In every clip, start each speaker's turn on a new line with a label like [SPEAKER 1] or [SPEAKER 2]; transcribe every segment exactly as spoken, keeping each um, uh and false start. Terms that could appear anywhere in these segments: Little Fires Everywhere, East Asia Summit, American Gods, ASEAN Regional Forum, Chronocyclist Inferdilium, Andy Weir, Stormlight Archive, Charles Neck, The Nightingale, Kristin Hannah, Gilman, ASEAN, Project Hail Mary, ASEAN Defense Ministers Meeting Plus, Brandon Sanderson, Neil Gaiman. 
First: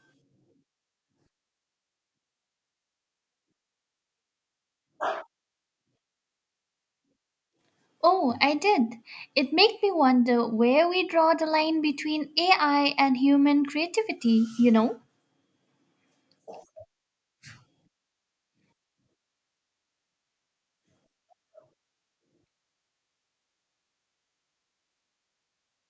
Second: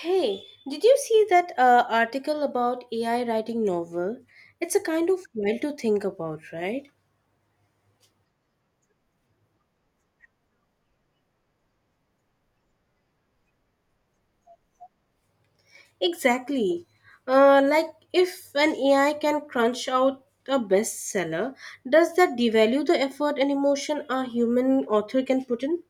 [SPEAKER 1] Hey, did you see that uh, article about A I writing novel? It's a kind of wild to think about, right?
[SPEAKER 2] Oh, I did. It made me wonder where we draw the line between A I and human creativity, you know?
[SPEAKER 1] Exactly. Uh, like if an A I can crunch out a bestseller, does that devalue the effort and emotion a human author can put in?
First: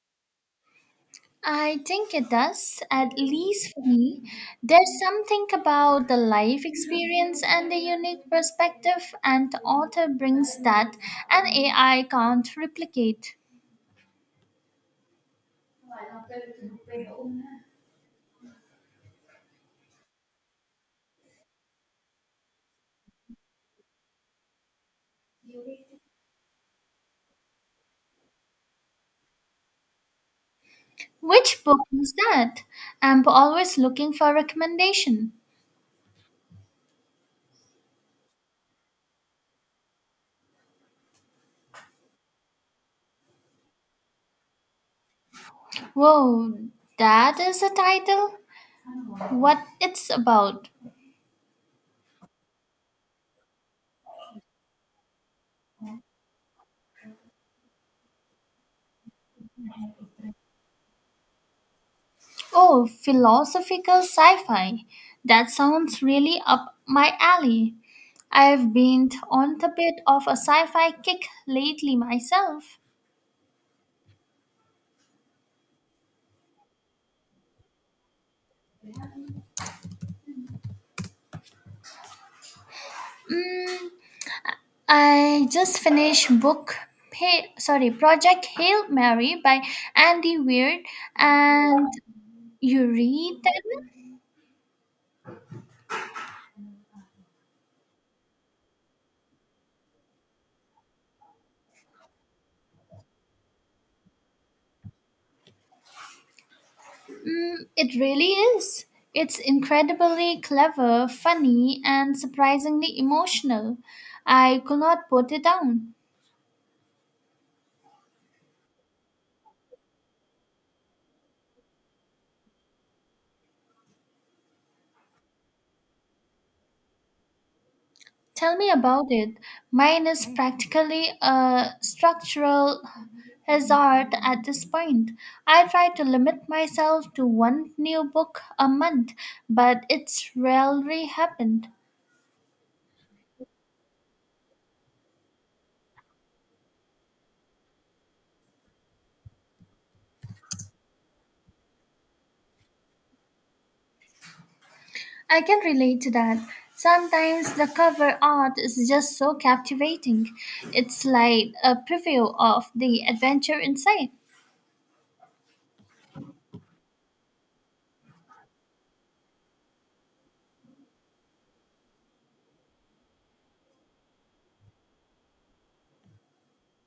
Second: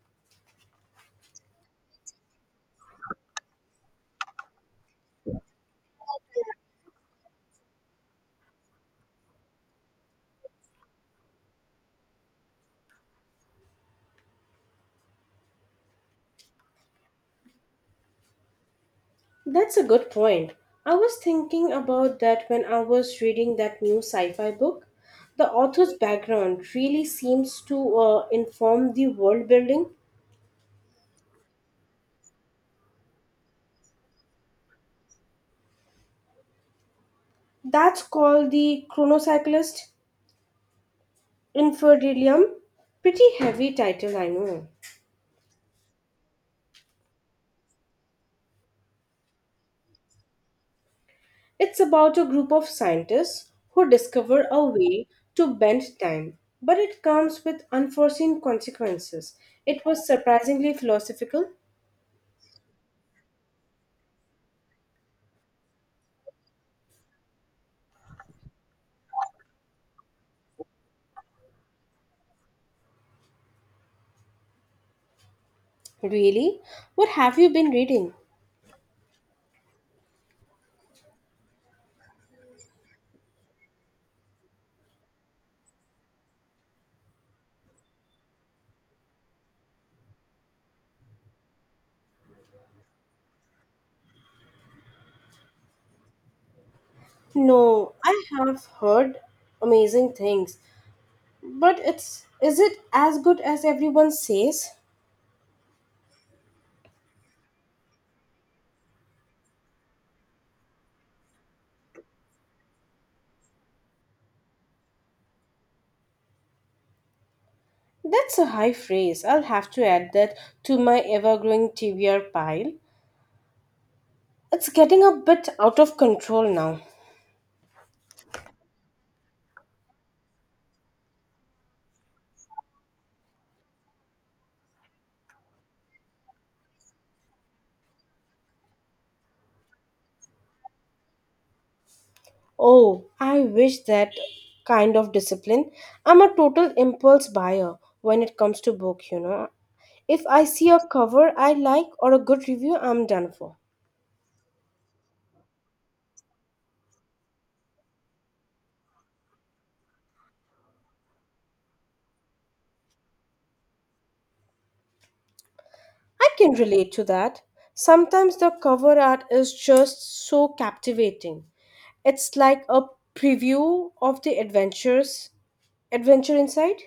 [SPEAKER 2] I think it does, at least for me. There's something about the life experience and the unique perspective, and the author brings that an A I can't replicate.
[SPEAKER 1] That's a good point. I was thinking about that when I was reading that new sci fi book. The author's background really seems to uh, inform the world building.
[SPEAKER 2] Which book was that? I'm always looking for recommendation.
[SPEAKER 1] That's called the Chronocyclist Inferdilium. Pretty heavy title, I know.
[SPEAKER 2] Whoa, that is a title? What it's about?
[SPEAKER 1] It's about a group of scientists who discover a way to bend time, but it comes with unforeseen consequences. It was surprisingly philosophical.
[SPEAKER 2] Oh, philosophical sci fi. That sounds really up my alley. I've been on the bit of a sci fi kick lately myself.
[SPEAKER 1] Really? What have you been reading?
[SPEAKER 2] Mm, I just finished book. Hey, sorry, Project Hail Mary by Andy Weir, and you read that one?
[SPEAKER 1] No, I have heard amazing things, but it's is it as good as everyone says?
[SPEAKER 2] Mm, it really is. It's incredibly clever, funny, and surprisingly emotional. I could not put it down.
[SPEAKER 1] That's a high phrase. I'll have to add that to my ever growing T B R pile. It's getting a bit out of control now.
[SPEAKER 2] Tell me about it. Mine is practically a structural hazard at this point. I try to limit myself to one new book a month, but it's rarely happened.
[SPEAKER 1] Oh, I wish that kind of discipline. I'm a total impulse buyer when it comes to book, you know. If I see a cover I like or a good review, I'm done for.
[SPEAKER 2] I can relate to that. Sometimes the cover art is just so captivating. It's like a preview of the adventure inside.
[SPEAKER 1] I can relate to that. Sometimes the cover art is just so captivating. It's like a preview of the adventures adventure inside.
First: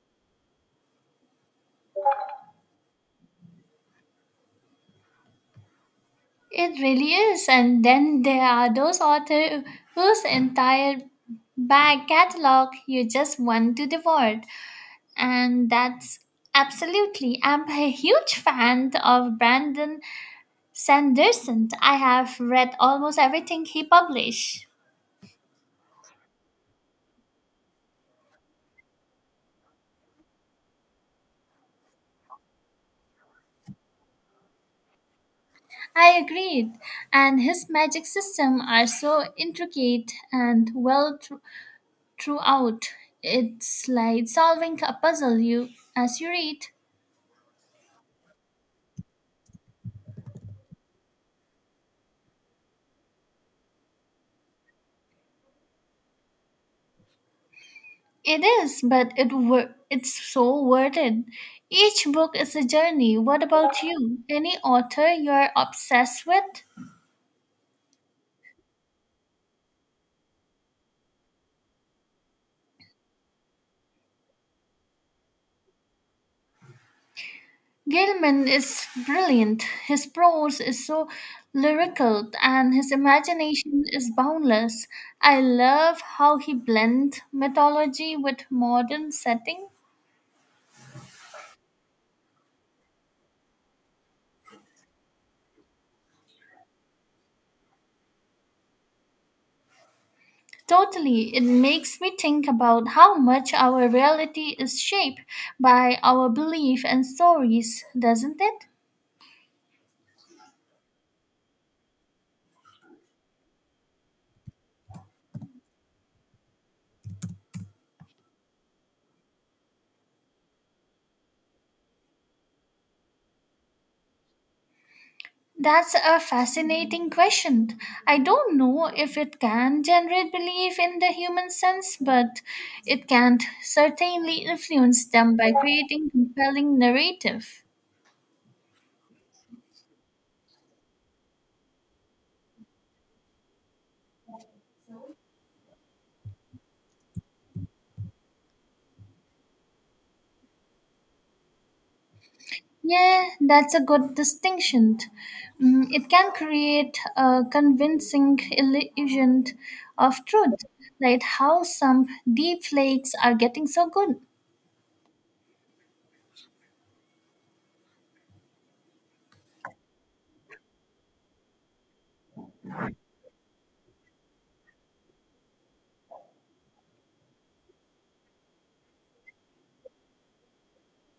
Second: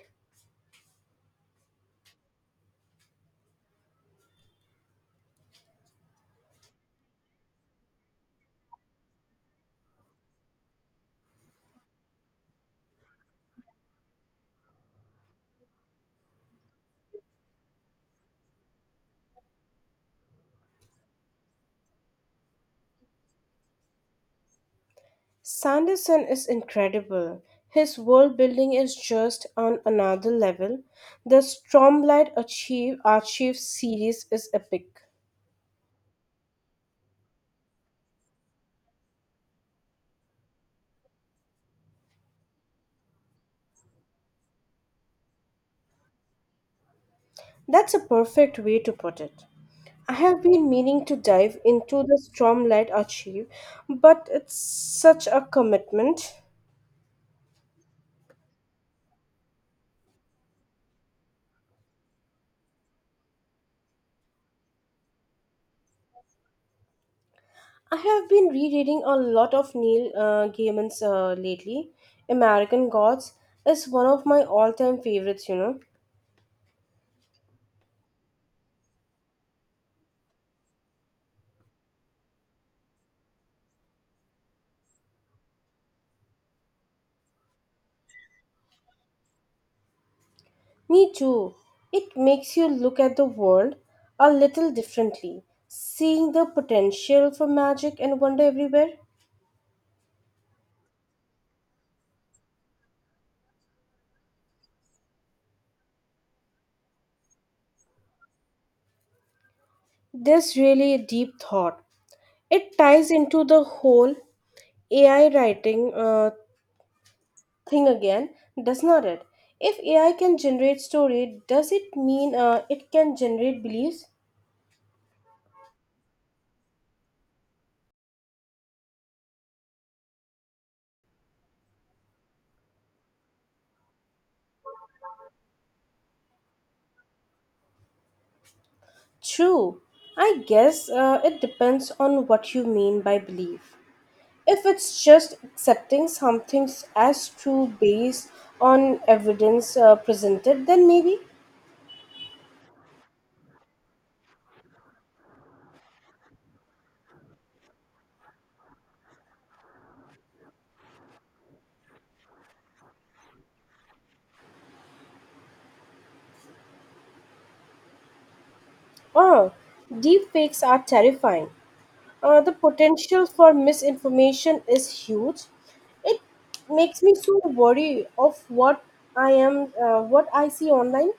[SPEAKER 2] It really is. And then there are those authors whose entire back catalog you just want to devour. And that's absolutely. I'm a huge fan of Brandon Sanderson. I have read almost everything he published.
[SPEAKER 1] Sanderson is incredible. His world building is just on another level. The Stormlight Archive, Archive series is epic.
[SPEAKER 2] I agreed. And his magic system are so intricate and well thro- throughout. It's like solving a puzzle you as you read.
[SPEAKER 1] That's a perfect way to put it. I have been meaning to dive into the Stormlight Archive, but it's such a commitment.
[SPEAKER 2] It is, but it wor- it's so worth it. Each book is a journey. What about you? Any author you're obsessed with?
[SPEAKER 1] I have been rereading a lot of Neil uh, Gaiman's uh, lately. American Gods is one of my all-time favorites, you know.
[SPEAKER 2] Gilman is brilliant. His prose is so lyrical and his imagination is boundless. I love how he blends mythology with modern setting.
[SPEAKER 1] Me too. It makes you look at the world a little differently, seeing the potential for magic and wonder everywhere.
[SPEAKER 2] Totally, it makes me think about how much our reality is shaped by our belief and stories, doesn't it?
[SPEAKER 1] This really a deep thought. It ties into the whole A I writing uh, thing again, does not it? If A I can generate story, does it mean uh, it can generate beliefs?
[SPEAKER 2] That's a fascinating question. I don't know if it can generate belief in the human sense, but it can certainly influence them by creating compelling narrative.
[SPEAKER 1] True. I guess uh, it depends on what you mean by belief. If it's just accepting something as true based on evidence uh, presented, then maybe.
[SPEAKER 2] Yeah, that's a good distinction. Mm, it can create a convincing illusion of truth, like how some deep flakes are getting so good.
[SPEAKER 1] Oh, deep fakes are terrifying. Uh, the potential for misinformation is huge. It makes me so worried of what I am, uh, what I see online.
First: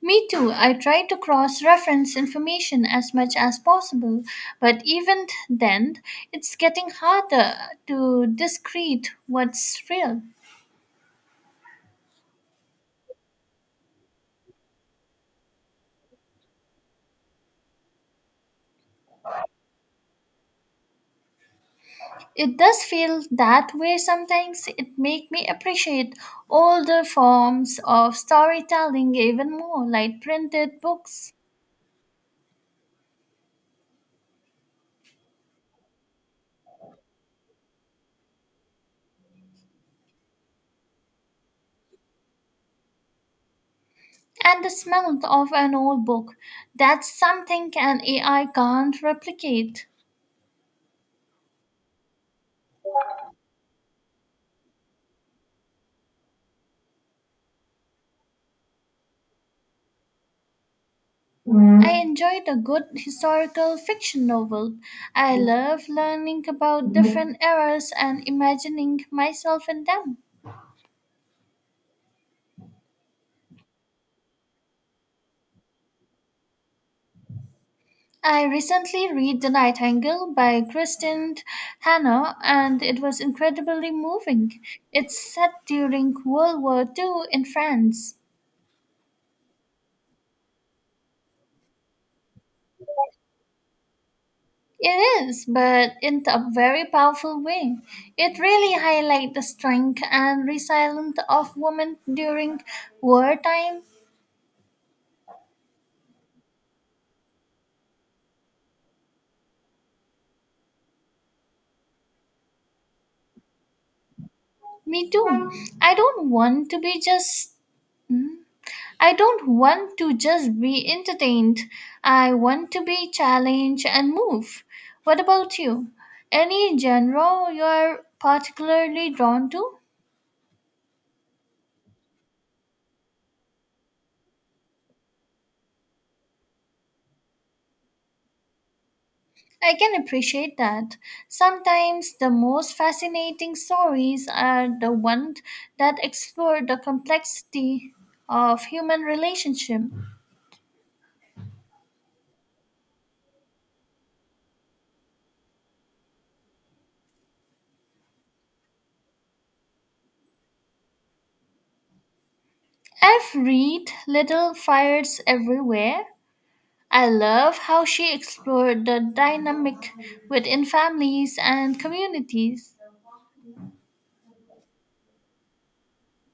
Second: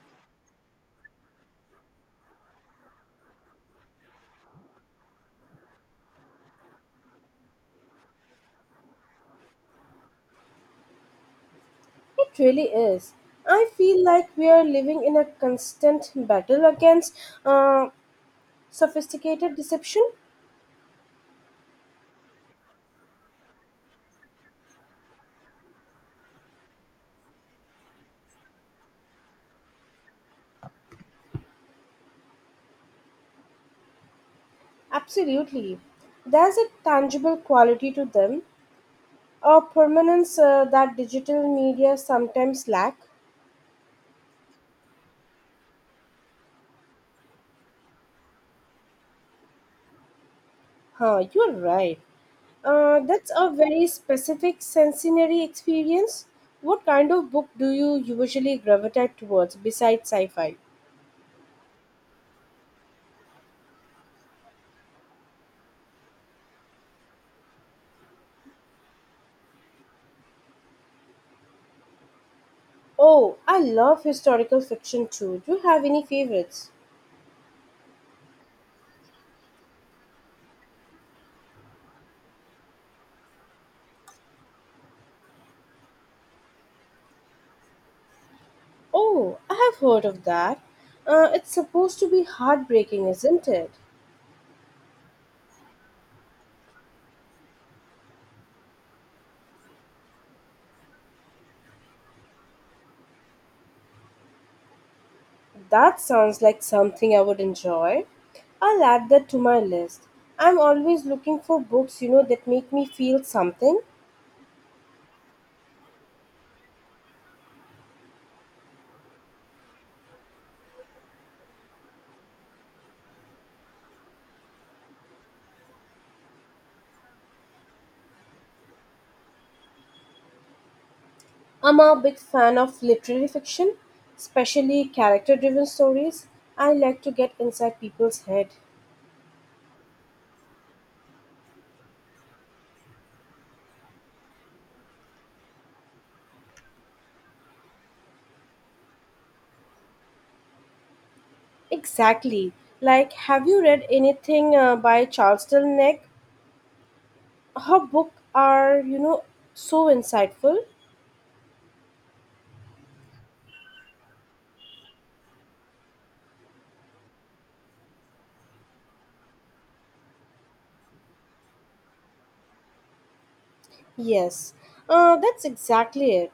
[SPEAKER 2] Me too. I try to cross reference information as much as possible, but even then, it's getting harder to discrete what's real.
[SPEAKER 1] It really is. I feel like we are living in a constant battle against uh, sophisticated deception.
[SPEAKER 2] It does feel that way sometimes. It makes me appreciate older forms of storytelling even more, like printed books
[SPEAKER 1] Absolutely. There's a tangible quality to them, a permanence uh, that digital media sometimes lack.
[SPEAKER 2] and the smell of an old book. That's something an A I can't replicate.
[SPEAKER 1] Huh, you're right. Uh, that's a very specific sensory experience. What kind of book do you usually gravitate towards besides sci fi?
[SPEAKER 2] Mm. I enjoyed a good historical fiction novel. I love learning about different eras and imagining myself in them.
[SPEAKER 1] Oh, I love historical fiction too. Do you have any favorites?
[SPEAKER 2] I recently read The Nightingale by Kristin Hanna and it was incredibly moving. It's set during World War Two in France.
[SPEAKER 1] Oh, I have heard of that. Uh, it's supposed to be heartbreaking, isn't it?
[SPEAKER 2] It is, but in a very powerful way. It really highlights the strength and resilience of women during wartime.
[SPEAKER 1] That sounds like something I would enjoy. I'll add that to my list. I'm always looking for books, you know, that make me feel something.
[SPEAKER 2] Me too. I don't want to be just I don't want to just be entertained. I want to be challenged and move. What about you? Any genre you're particularly drawn to?
[SPEAKER 1] I'm a big fan of literary fiction, especially character driven stories. I like to get inside people's head.
[SPEAKER 2] I can appreciate that. Sometimes the most fascinating stories are the ones that explore the complexity of human relationship.
[SPEAKER 1] Exactly. Like, have you read anything uh, by Charles Neck? Her book are, you know, so insightful.
[SPEAKER 2] I've read Little Fires Everywhere. I love how she explored the dynamic within families and communities.
[SPEAKER 1] Yes, uh, that's exactly it.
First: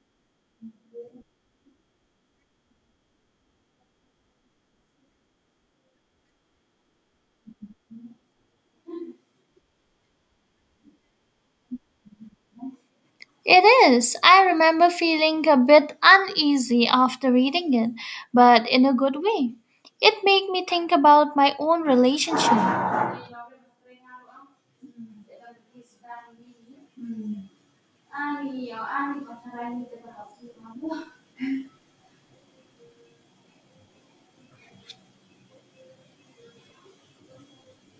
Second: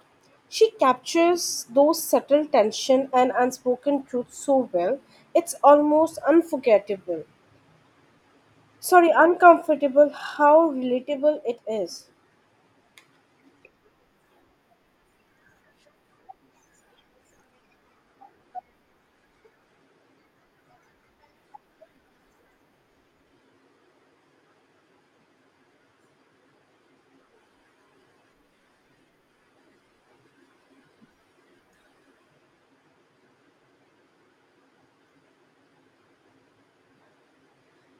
[SPEAKER 1] She captures those subtle tension and unspoken truth so well. It's almost unforgettable. Sorry, uncomfortable how relatable it is.
[SPEAKER 2] It is. I remember feeling a bit uneasy after reading it, but in a good way. It made me think about my own relationship.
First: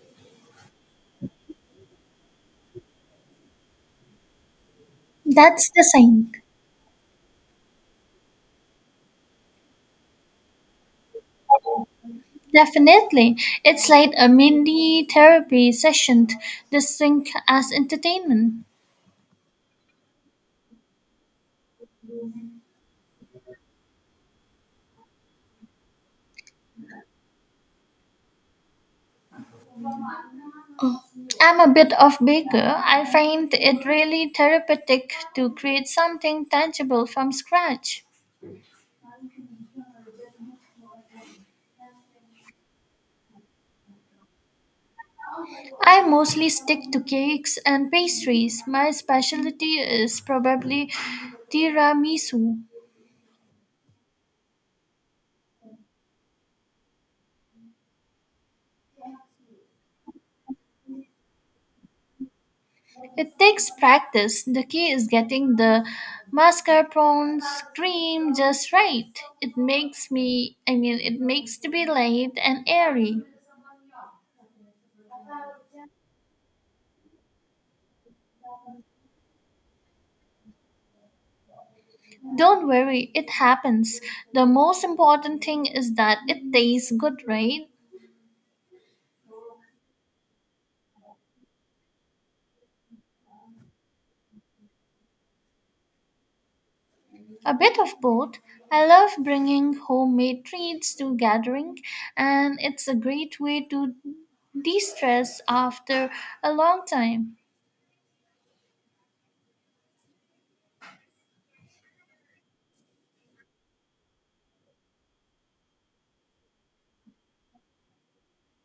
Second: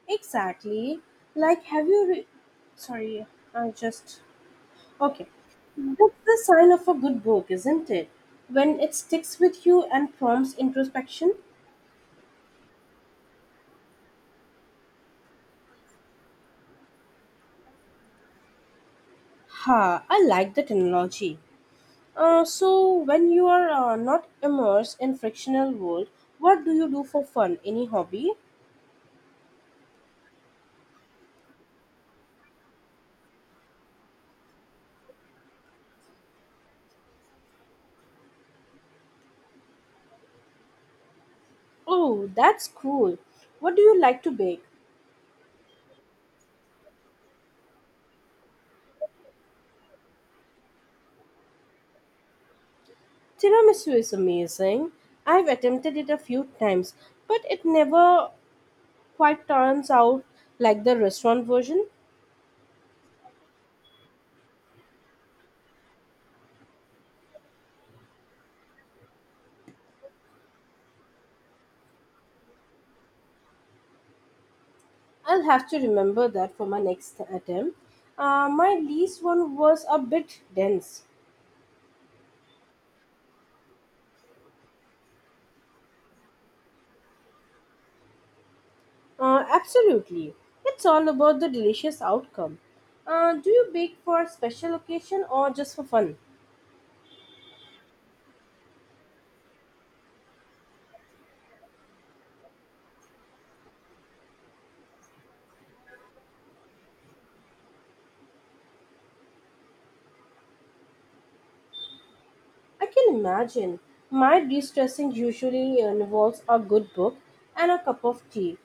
[SPEAKER 1] Exactly. Like, have you re- Sorry, I just. Okay.
[SPEAKER 2] That's the
[SPEAKER 1] That's
[SPEAKER 2] same.
[SPEAKER 1] the sign of a good book, isn't it? When it sticks with you and prompts introspection.
[SPEAKER 2] Definitely. It's like a mini therapy session, distinct as entertainment.
[SPEAKER 1] Ha, I like the terminology. Uh, so when you are uh, not immersed in frictional world, what do you do for fun? Any hobby?
[SPEAKER 2] Oh, I'm a bit of baker. I find it really therapeutic to create something tangible from scratch.
[SPEAKER 1] Oh, that's cool. What do you like to bake?
[SPEAKER 2] I mostly stick to cakes and pastries. My specialty is probably tiramisu.
[SPEAKER 1] Tiramisu is amazing. I've attempted it a few times, but it never quite turns out like the restaurant version.
[SPEAKER 2] It takes practice. The key is getting the mascarpone cream just right. It makes me, I mean, it makes to be light and airy.
[SPEAKER 1] I'll have to remember that for my next attempt. Uh, my least one was a bit dense.
[SPEAKER 2] Don't worry, it happens. The most important thing is that it tastes good, right?
[SPEAKER 1] Uh, absolutely. It's all about the delicious outcome. Uh, do you bake for a special occasion or just for fun?
[SPEAKER 2] A bit of both. I love bringing homemade treats to gathering, and it's a great way to de-stress after a long time.
[SPEAKER 1] I can imagine. My de stressing usually uh, involves a good book and a cup of tea.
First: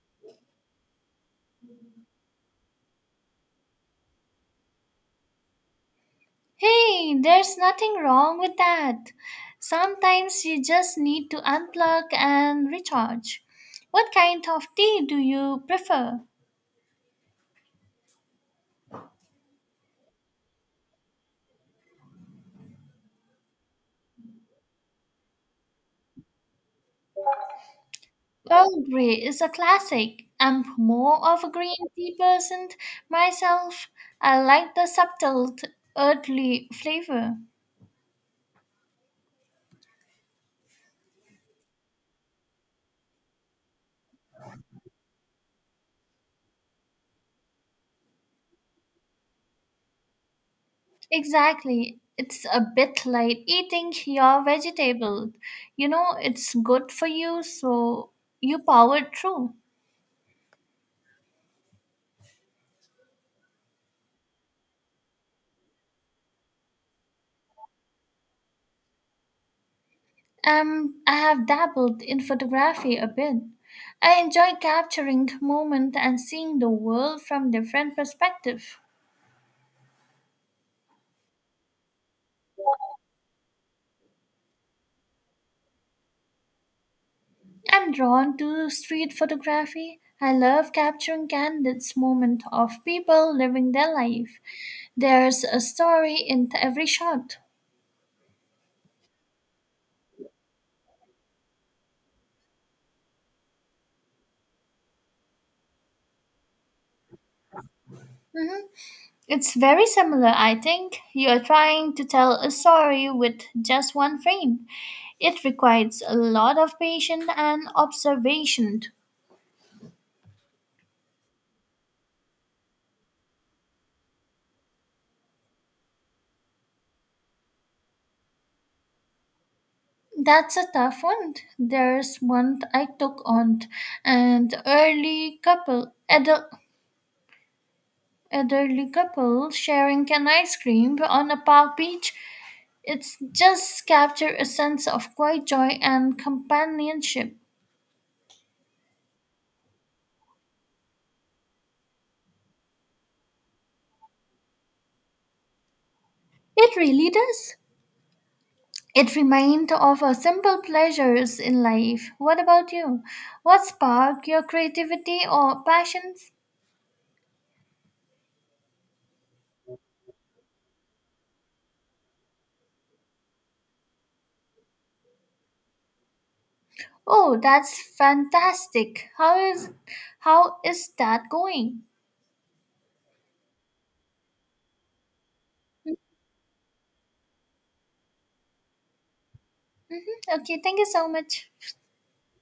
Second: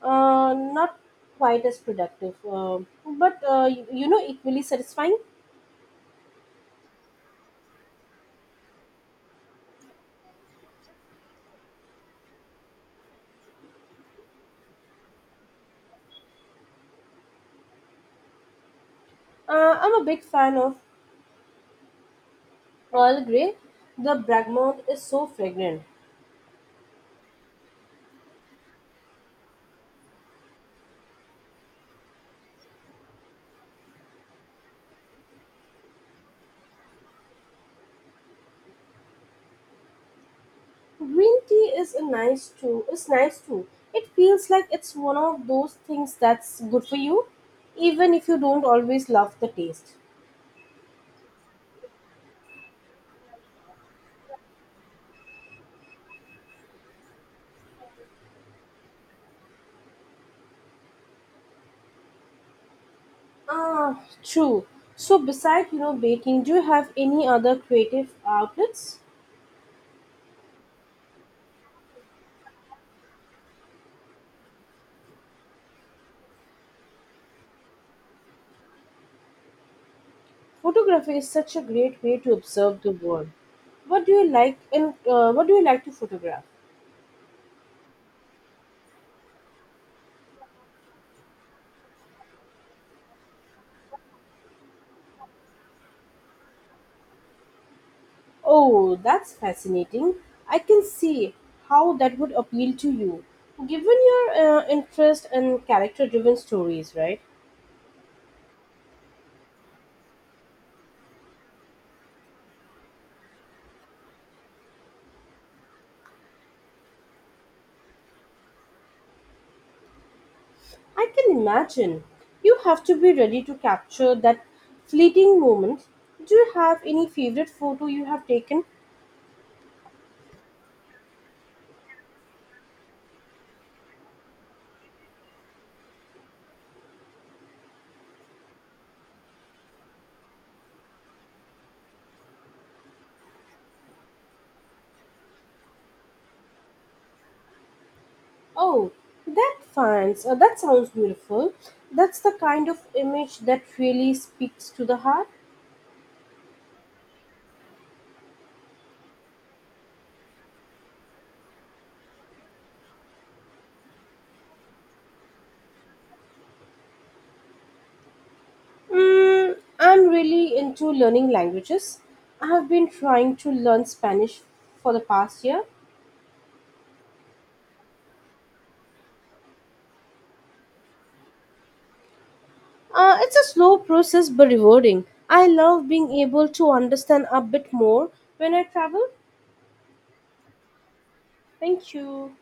[SPEAKER 1] Uh, not quite as productive, uh, but uh, you, you know, equally satisfying.
[SPEAKER 2] Hey, there's nothing wrong with that. Sometimes you just need to unplug and recharge. What kind of tea do you prefer?
[SPEAKER 1] Uh, I'm a big fan of Earl Grey. The bergamot is so fragrant.
[SPEAKER 2] Earl Grey is a classic. I'm more of a green tea person myself. I like the subtle, t- earthly flavor.
[SPEAKER 1] Green tea is a nice too. Is nice too. It feels like it's one of those things that's good for you, even if you don't always love the taste.
[SPEAKER 2] Exactly. It's a bit like eating your vegetable. You know, it's good for you, so you power through.
[SPEAKER 1] Ah, true. So besides you know baking, do you have any other creative outlets?
[SPEAKER 2] Um, I have dabbled in photography a bit. I enjoy capturing moment and seeing the world from different perspective.
[SPEAKER 1] Photography is such a great way to observe the world. What do you like in uh, What do you like to photograph?
[SPEAKER 2] I'm drawn to street photography. I love capturing candid moments of people living their life. There's a story in every shot.
[SPEAKER 1] Oh, that's fascinating. I can see how that would appeal to you. Given your uh, interest in character driven stories, right?
[SPEAKER 2] Mhm. It's very similar, I think. You're trying to tell a story with just one frame. It requires a lot of patience and observation.
[SPEAKER 1] I can imagine. You have to be ready to capture that fleeting moment. Do you have any favorite photo you have taken?
[SPEAKER 2] That's a tough one. There's one I took on an early couple adult elderly couple sharing an ice cream on a park beach. It's just capture a sense of quiet joy and companionship.
[SPEAKER 1] Oh, that finds, uh, that sounds beautiful. That's the kind of image that really speaks to the heart.
[SPEAKER 2] It really does. It reminds of our simple pleasures in life. What about you? What spark your creativity or passions?
[SPEAKER 1] Mm, I'm really into learning languages. I have been trying to learn Spanish for the past year.
[SPEAKER 2] Oh, that's fantastic. How is how is that going?
[SPEAKER 1] Uh, it's a slow process but rewarding. I love being able to understand a bit more when I travel.
[SPEAKER 2] Okay, thank you so much.
[SPEAKER 1] Thank you.